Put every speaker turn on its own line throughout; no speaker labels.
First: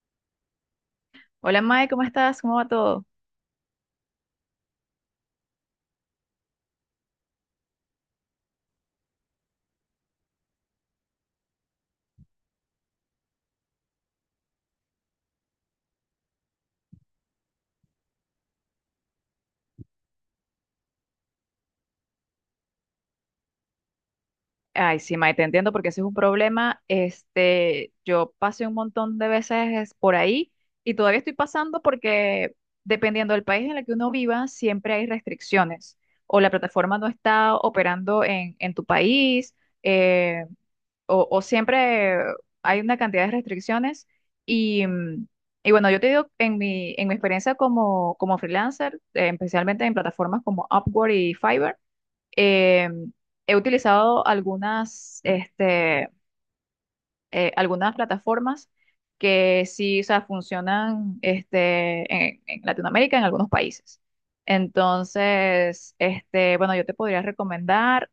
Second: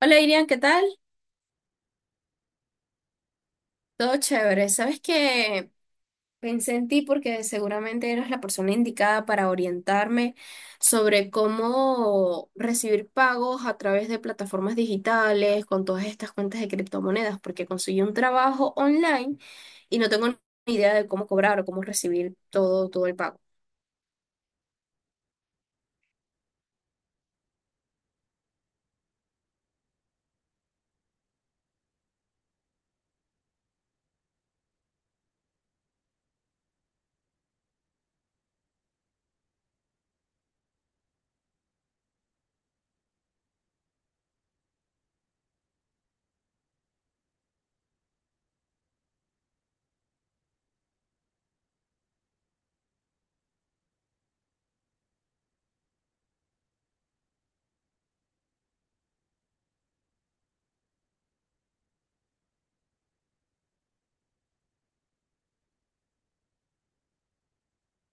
Hola Irian, ¿qué tal?
Hola Mae, ¿cómo estás? ¿Cómo va todo?
Todo chévere. Sabes que pensé en ti porque seguramente eras la persona indicada para orientarme sobre cómo recibir pagos a través de plataformas digitales con todas estas cuentas de criptomonedas, porque conseguí un trabajo online y no tengo ni idea de cómo cobrar o cómo recibir todo el pago.
Ay, sí, Mae, te entiendo porque ese es un problema. Yo pasé un montón de veces por ahí y todavía estoy pasando porque, dependiendo del país en el que uno viva, siempre hay restricciones. O la plataforma no está operando en tu país, eh, o siempre hay una cantidad de restricciones. Y, mm, y bueno, yo te digo, en mi experiencia como, como freelancer, especialmente en plataformas como Upwork y Fiverr. Eh, he utilizado algunas, algunas plataformas que sí, o sea, funcionan, en Latinoamérica, en algunos países. Entonces, este, bueno, yo te podría recomendar,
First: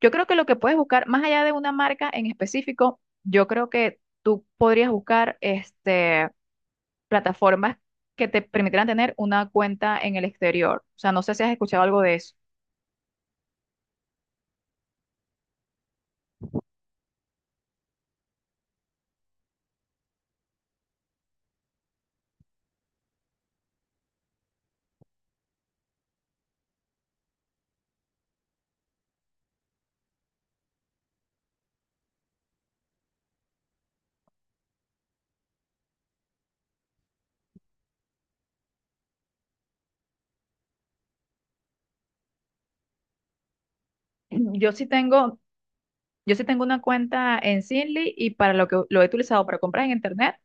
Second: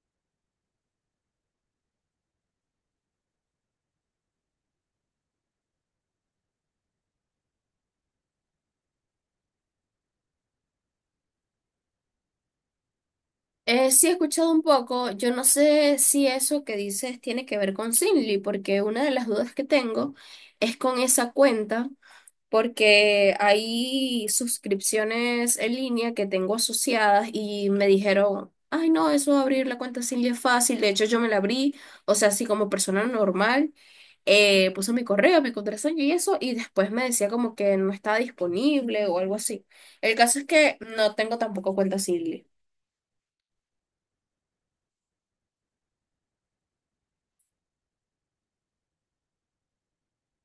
yo creo que lo que puedes buscar, más allá de una marca en específico, yo creo que tú podrías buscar, plataformas que te permitirán tener una cuenta en el exterior. O sea, no sé si has escuchado algo de eso.
Sí he escuchado un poco, yo no sé si eso que dices tiene que ver con Simly, porque una de las dudas que tengo es con esa cuenta. Porque hay suscripciones en línea que tengo asociadas y me dijeron, ay no, eso de abrir la cuenta Silvia es fácil, de hecho yo me la abrí, o sea, así como persona normal, puse mi correo, mi contraseña y eso, y después me decía como que no estaba disponible o algo así. El caso es que no tengo tampoco cuenta Silvia.
Yo sí tengo, yo sí tengo una cuenta en Zinli y para lo que lo he utilizado, para compras en internet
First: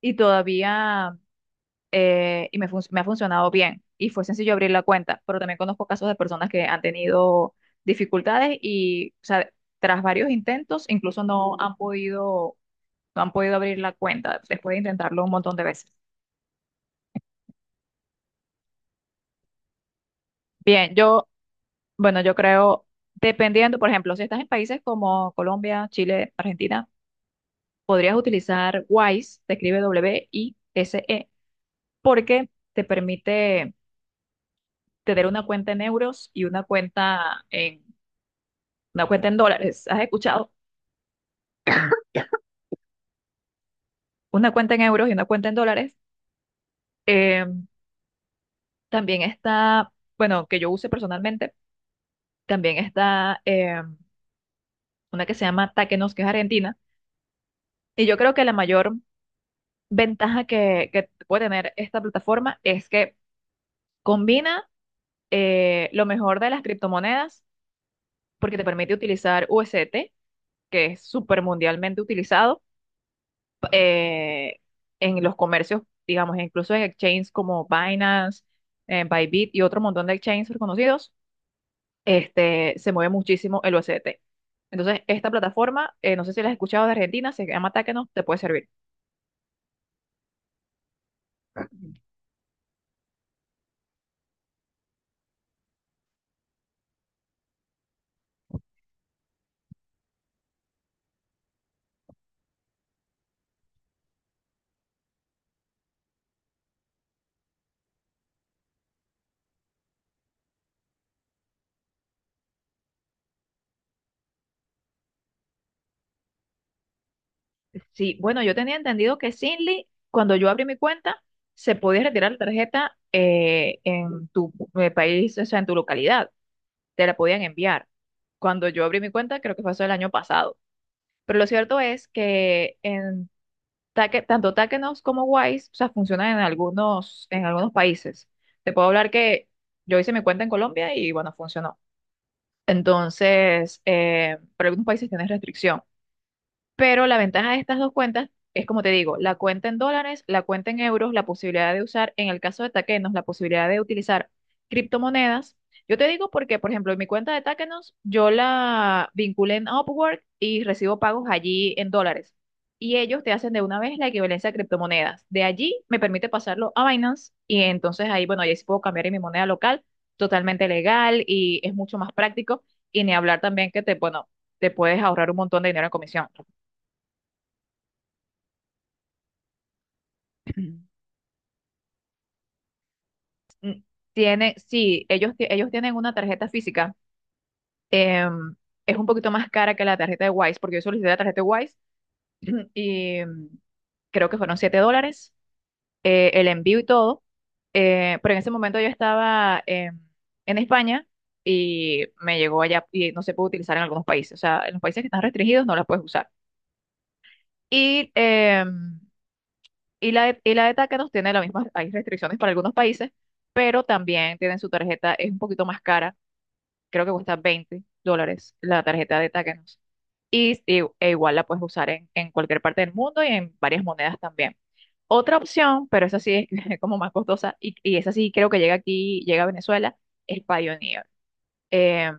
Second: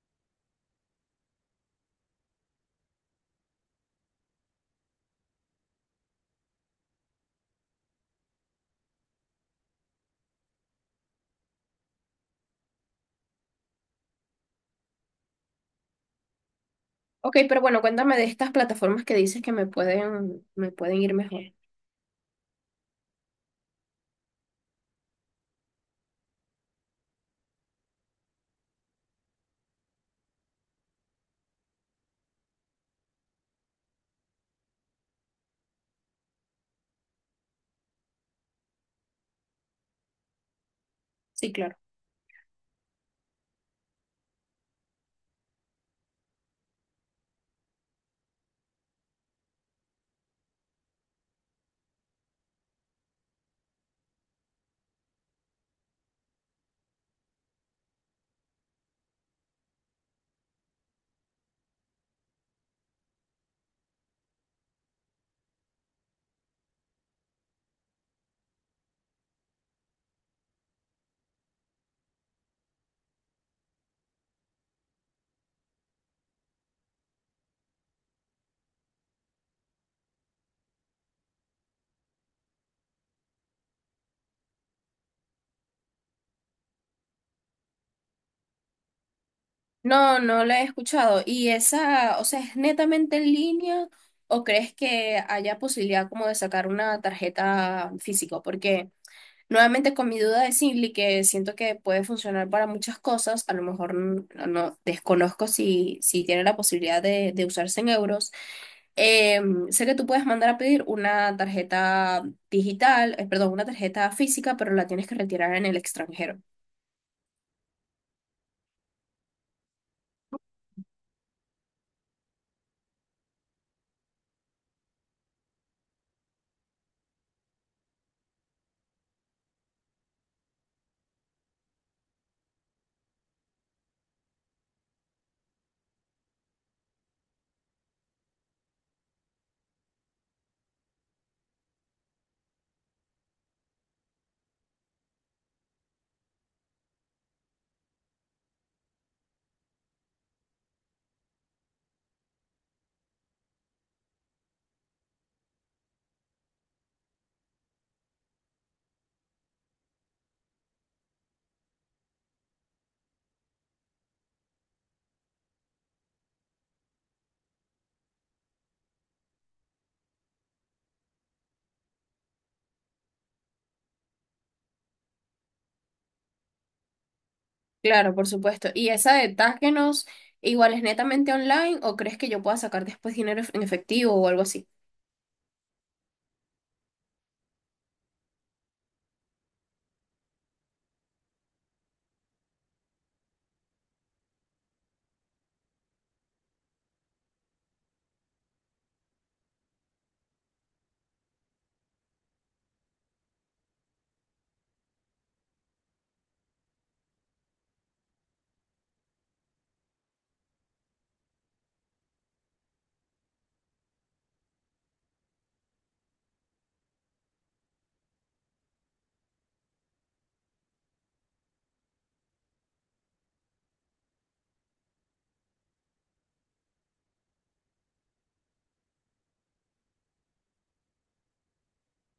y todavía y me ha funcionado bien y fue sencillo abrir la cuenta, pero también conozco casos de personas que han tenido dificultades y, o sea, tras varios intentos, incluso no han podido no han podido abrir la cuenta después de intentarlo un montón de veces.
Ok, pero bueno, cuéntame de estas plataformas que dices que me
Bien,
pueden ir
yo,
mejor.
bueno, yo creo, dependiendo, por ejemplo, si estás en países como Colombia, Chile, Argentina, podrías utilizar Wise, se escribe Wise, porque te permite tener una cuenta en euros y una cuenta en dólares. ¿Has escuchado?
Sí, claro.
Una cuenta en euros y una cuenta en dólares. Eh, también está, bueno, que yo use personalmente, también está una que se llama Takenos, que es argentina. Y yo creo que la mayor ventaja que puede tener esta plataforma es que combina, lo mejor de las criptomonedas, porque te permite utilizar USDT, que es súper mundialmente utilizado, eh, en los comercios, digamos, incluso en exchanges como Binance, Bybit y otro montón de exchanges reconocidos. Se mueve muchísimo el USDT. Entonces, esta plataforma, no sé si la has escuchado, de Argentina, se llama Takeno, te puede servir.
No, no la he escuchado. ¿Y esa, o sea, es netamente en línea o crees que haya posibilidad como de sacar una tarjeta física? Porque nuevamente con mi duda de Simply, que siento que puede funcionar para muchas cosas, a lo mejor no, desconozco si tiene la posibilidad de usarse en euros. Eh, sé que tú puedes mandar a pedir una tarjeta digital, perdón, una tarjeta física, pero la tienes que retirar en el extranjero.
Sí, bueno, yo tenía entendido que Sinly, cuando yo abrí mi cuenta, se podía retirar la tarjeta, en tu país, o sea, en tu localidad. Te la podían enviar. Cuando yo abrí mi cuenta, creo que fue eso el año pasado. Pero lo cierto es que en tanto Takenos como Wise, o sea, funcionan en algunos países. Te puedo hablar que yo hice mi cuenta en Colombia y bueno, funcionó. Entonces, para algunos países tienen restricción. Pero la ventaja de estas dos cuentas es, como te digo, la cuenta en dólares, la cuenta en euros, la posibilidad de usar, en el caso de Takenos, la posibilidad de utilizar criptomonedas. Yo te digo porque, por ejemplo, en mi cuenta de Takenos, yo la vinculé en Upwork y recibo pagos allí en dólares. Y ellos te hacen de una vez la equivalencia a criptomonedas. De allí me permite pasarlo a Binance y entonces ahí, bueno, ahí sí puedo cambiar en mi moneda local, totalmente legal, y es mucho más práctico. Y ni hablar también que te, bueno, te puedes ahorrar un montón de dinero en comisión.
Claro, por supuesto. ¿Y esa de Taskenos igual es
Mm,
netamente online o crees que yo pueda sacar después dinero en efectivo o algo
Tiene,
así?
sí, ellos, ellos tienen una tarjeta física. em, es un poquito más cara que la tarjeta de Wise, porque yo solicité la tarjeta de Wise y mm, creo que fueron $7, el envío y todo. Pero en ese momento yo estaba en España y me llegó allá, y no se puede utilizar en algunos países. O sea, en los países que están restringidos no la puedes usar. Y, em, y y la de Tácanos tiene las mismas, hay restricciones para algunos países, pero también tienen su tarjeta, es un poquito más cara, creo que cuesta $20 la tarjeta de Takenos. Y, e igual la puedes usar en cualquier parte del mundo y en varias monedas también. Otra opción, pero esa sí es como más costosa y esa sí, creo que llega aquí, llega a Venezuela, es Payoneer. Eh,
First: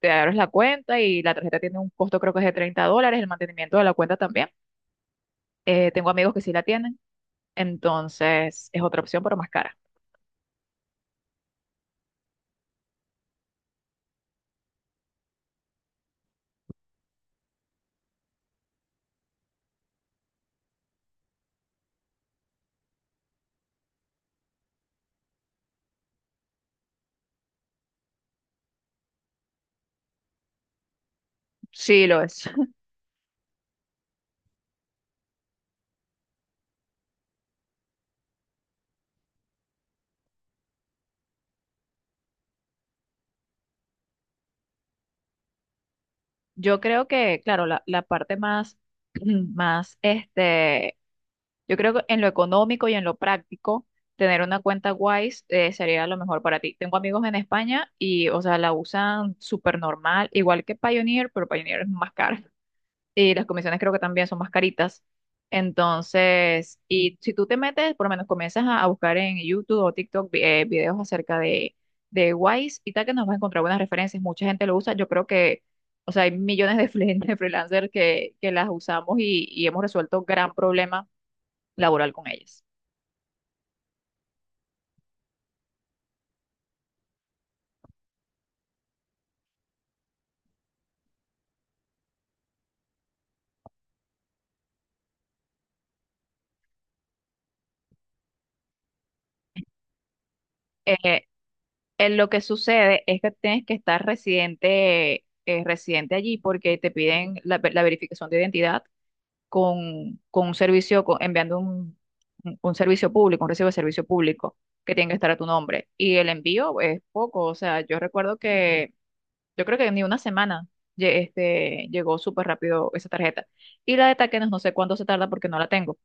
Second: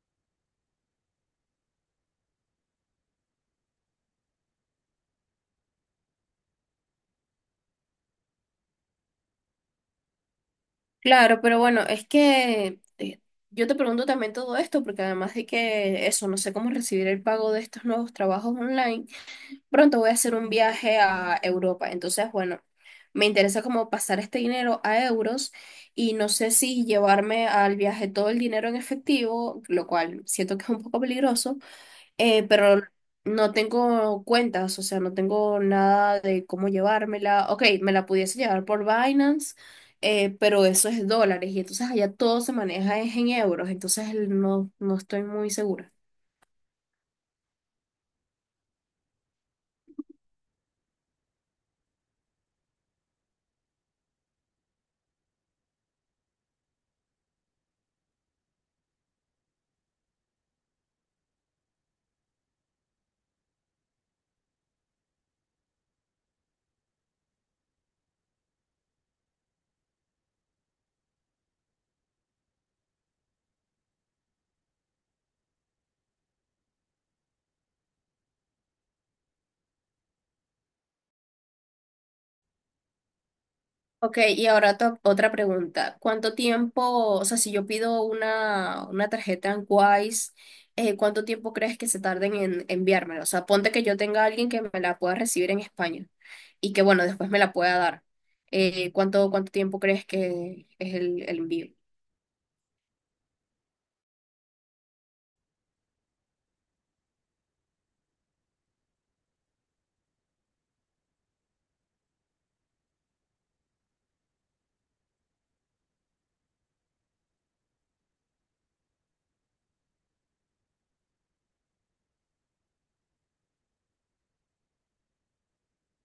te abres la cuenta y la tarjeta tiene un costo, creo que es de $30, el mantenimiento de la cuenta también. Tengo amigos que sí la tienen, entonces es otra opción, pero más cara.
Claro, pero bueno, es que yo te pregunto también todo esto porque además de que eso, no sé cómo recibir el pago de estos nuevos trabajos online, pronto voy a hacer un viaje a Europa. Entonces, bueno, me interesa como pasar este dinero a euros y no sé si llevarme al viaje todo el dinero en efectivo, lo cual siento que es un poco peligroso.
Sí, lo
Eh,
es.
pero no tengo cuentas, o sea, no tengo nada de cómo llevármela. Ok, me la pudiese llevar por Binance, pero eso es dólares y entonces allá todo se maneja es en euros, entonces no, no estoy muy segura.
Yo creo que, claro, la parte más, más yo creo que en lo económico y en lo práctico, tener una cuenta Wise, sería lo mejor para ti. Tengo amigos en España y, o sea, la usan súper normal, igual que Pioneer, pero Pioneer es más cara. Y las comisiones creo que también son más caritas. Entonces, y si tú te metes, por lo menos comienzas a buscar en YouTube o TikTok videos acerca de Wise y tal, que nos vas a encontrar buenas referencias. Mucha gente lo usa. Yo creo que, o sea, hay millones de, de freelancers que las usamos y hemos resuelto gran problema laboral con ellas.
Ok, y ahora otra pregunta. ¿Cuánto tiempo, o sea, si yo pido una tarjeta en Wise, cuánto tiempo crees que se tarden en enviármela? O sea, ponte que yo tenga a alguien que me la pueda recibir en España y que, bueno, después me la pueda dar. ¿Cuánto tiempo crees que es
Eh,
el envío?
en lo que sucede es que tienes que estar residente, residente allí porque te piden la verificación de identidad con un enviando un servicio público, un recibo de servicio público que tiene que estar a tu nombre. Y el envío es poco, o sea, yo creo que ni una semana. Llegó súper rápido esa tarjeta. Y la de Takenos no sé cuánto se tarda porque no la tengo.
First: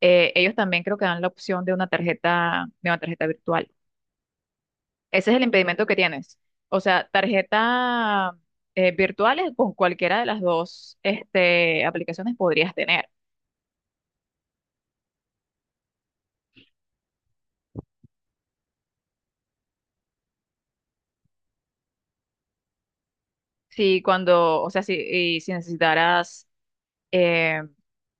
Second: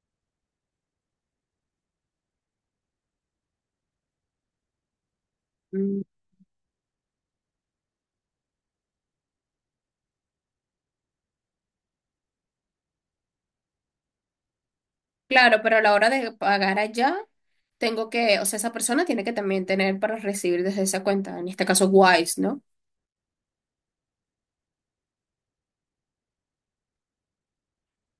Ellos también creo que dan la opción de de una tarjeta virtual. Ese es el impedimento que
Mm.
tienes. O sea, tarjeta, virtuales con cualquiera de las dos, aplicaciones podrías tener.
Claro, pero a la hora de pagar allá, tengo que, o sea, esa persona tiene que también tener para recibir desde esa cuenta, en este caso Wise, ¿no?
Si cuando, o sea, si, y si necesitaras, eh,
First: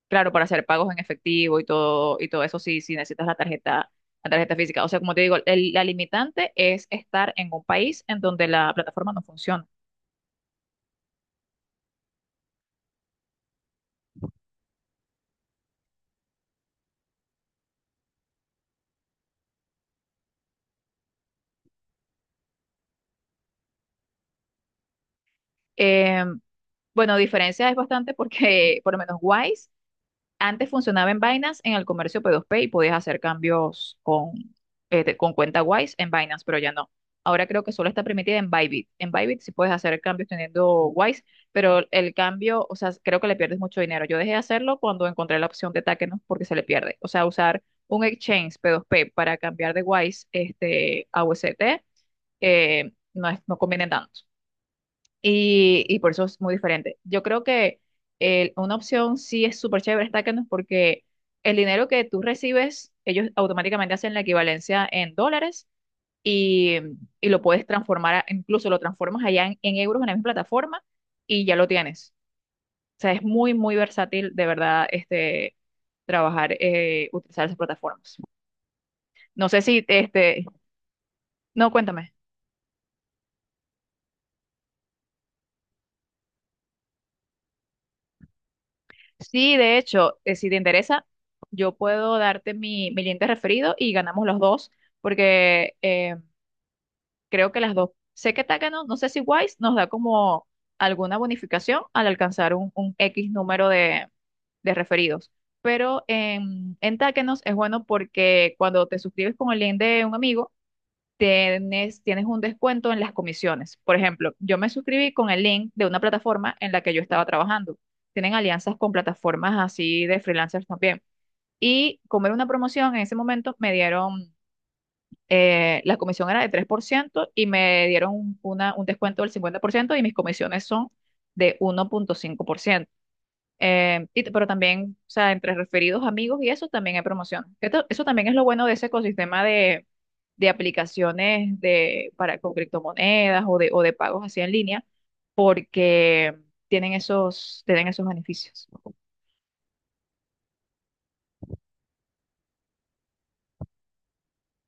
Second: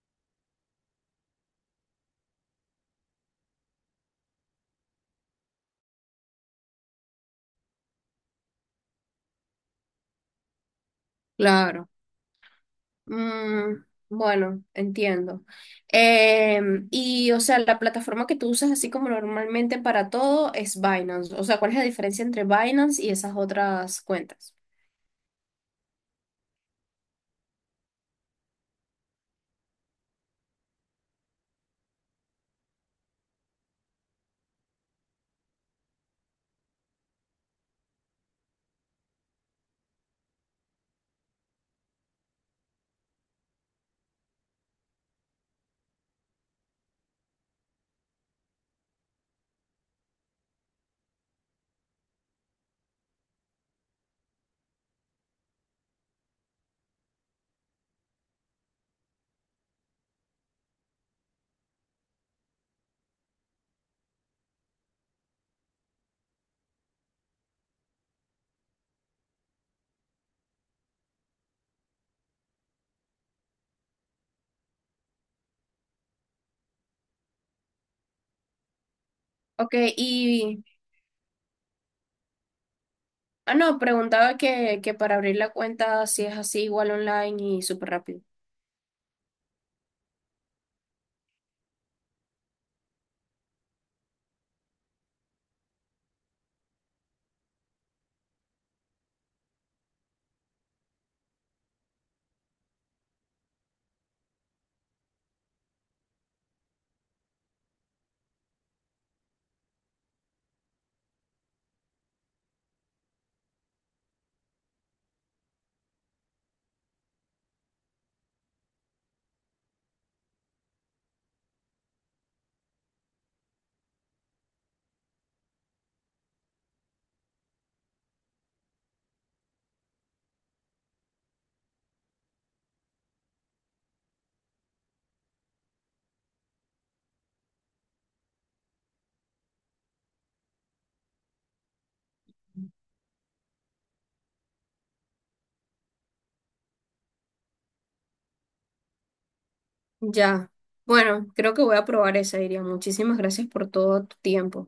claro, para hacer pagos en efectivo y todo eso, sí, si necesitas la tarjeta física. O sea, como te digo, la limitante es estar en un país en donde la plataforma no funciona.
Claro. Mm, bueno, entiendo. Y, o sea, la plataforma que tú usas así como normalmente para todo es Binance. O sea, ¿cuál es la diferencia entre Binance y esas otras cuentas?
Em, bueno, diferencia es bastante porque por lo menos Wise antes funcionaba en Binance en el comercio p dos p y podías hacer cambios con, con cuenta Wise en Binance, pero ya no. Ahora creo que solo está permitida en Bybit. En Bybit sí puedes hacer cambios teniendo Wise, pero el cambio, o sea, creo que le pierdes mucho dinero. Yo dejé de hacerlo cuando encontré la opción de Takenos porque se le pierde. O sea, usar un exchange p dos p para cambiar de Wise, a UST, no, es, no conviene tanto. Y por eso es muy diferente. Yo creo que una opción sí es súper chévere, Stackendos, porque el dinero que tú recibes, ellos automáticamente hacen la equivalencia en dólares, y, y lo puedes transformar, incluso lo transformas allá en euros en la misma plataforma y ya lo tienes. O sea, es muy, muy versátil de verdad, trabajar, utilizar esas plataformas. No sé
Ok,
si, este,
y...
no, cuéntame.
Ah, no, preguntaba que para abrir la cuenta si es así igual online y súper rápido.
Sí, de hecho, si te interesa, yo puedo darte mi link de referido y ganamos los dos, porque creo que las dos, sé que Takano, no sé si Wise nos da como alguna bonificación al alcanzar un X número de referidos, pero en Takanos es bueno porque cuando te suscribes con el link de un amigo, tienes un descuento en las comisiones. Por ejemplo, yo me suscribí con el link de una plataforma en la que yo estaba trabajando. Tienen alianzas con plataformas así de freelancers también. Y como era una promoción, en ese momento me dieron, la comisión era de 3% y me dieron un descuento del 50% y mis comisiones son de 1.5%. Pero también, o sea, entre referidos, amigos y eso también hay promoción. Eso también es lo bueno de ese ecosistema de aplicaciones para, con criptomonedas o de pagos así en línea, porque tienen esos beneficios.
Ya. Bueno, creo que voy a probar esa, Iria. Muchísimas gracias por todo tu tiempo.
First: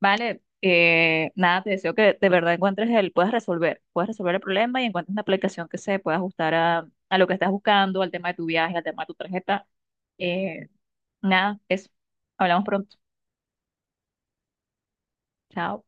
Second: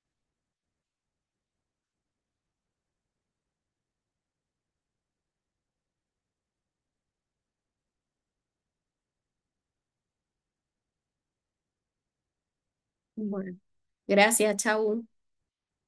Vale, nada, te deseo que de verdad encuentres el, puedas resolver el problema y encuentres una aplicación que se pueda ajustar a lo que estás buscando, al tema de tu viaje, al tema de tu tarjeta. Eh, nada, eso. Hablamos pronto.
Bueno, gracias, chao.
Chao.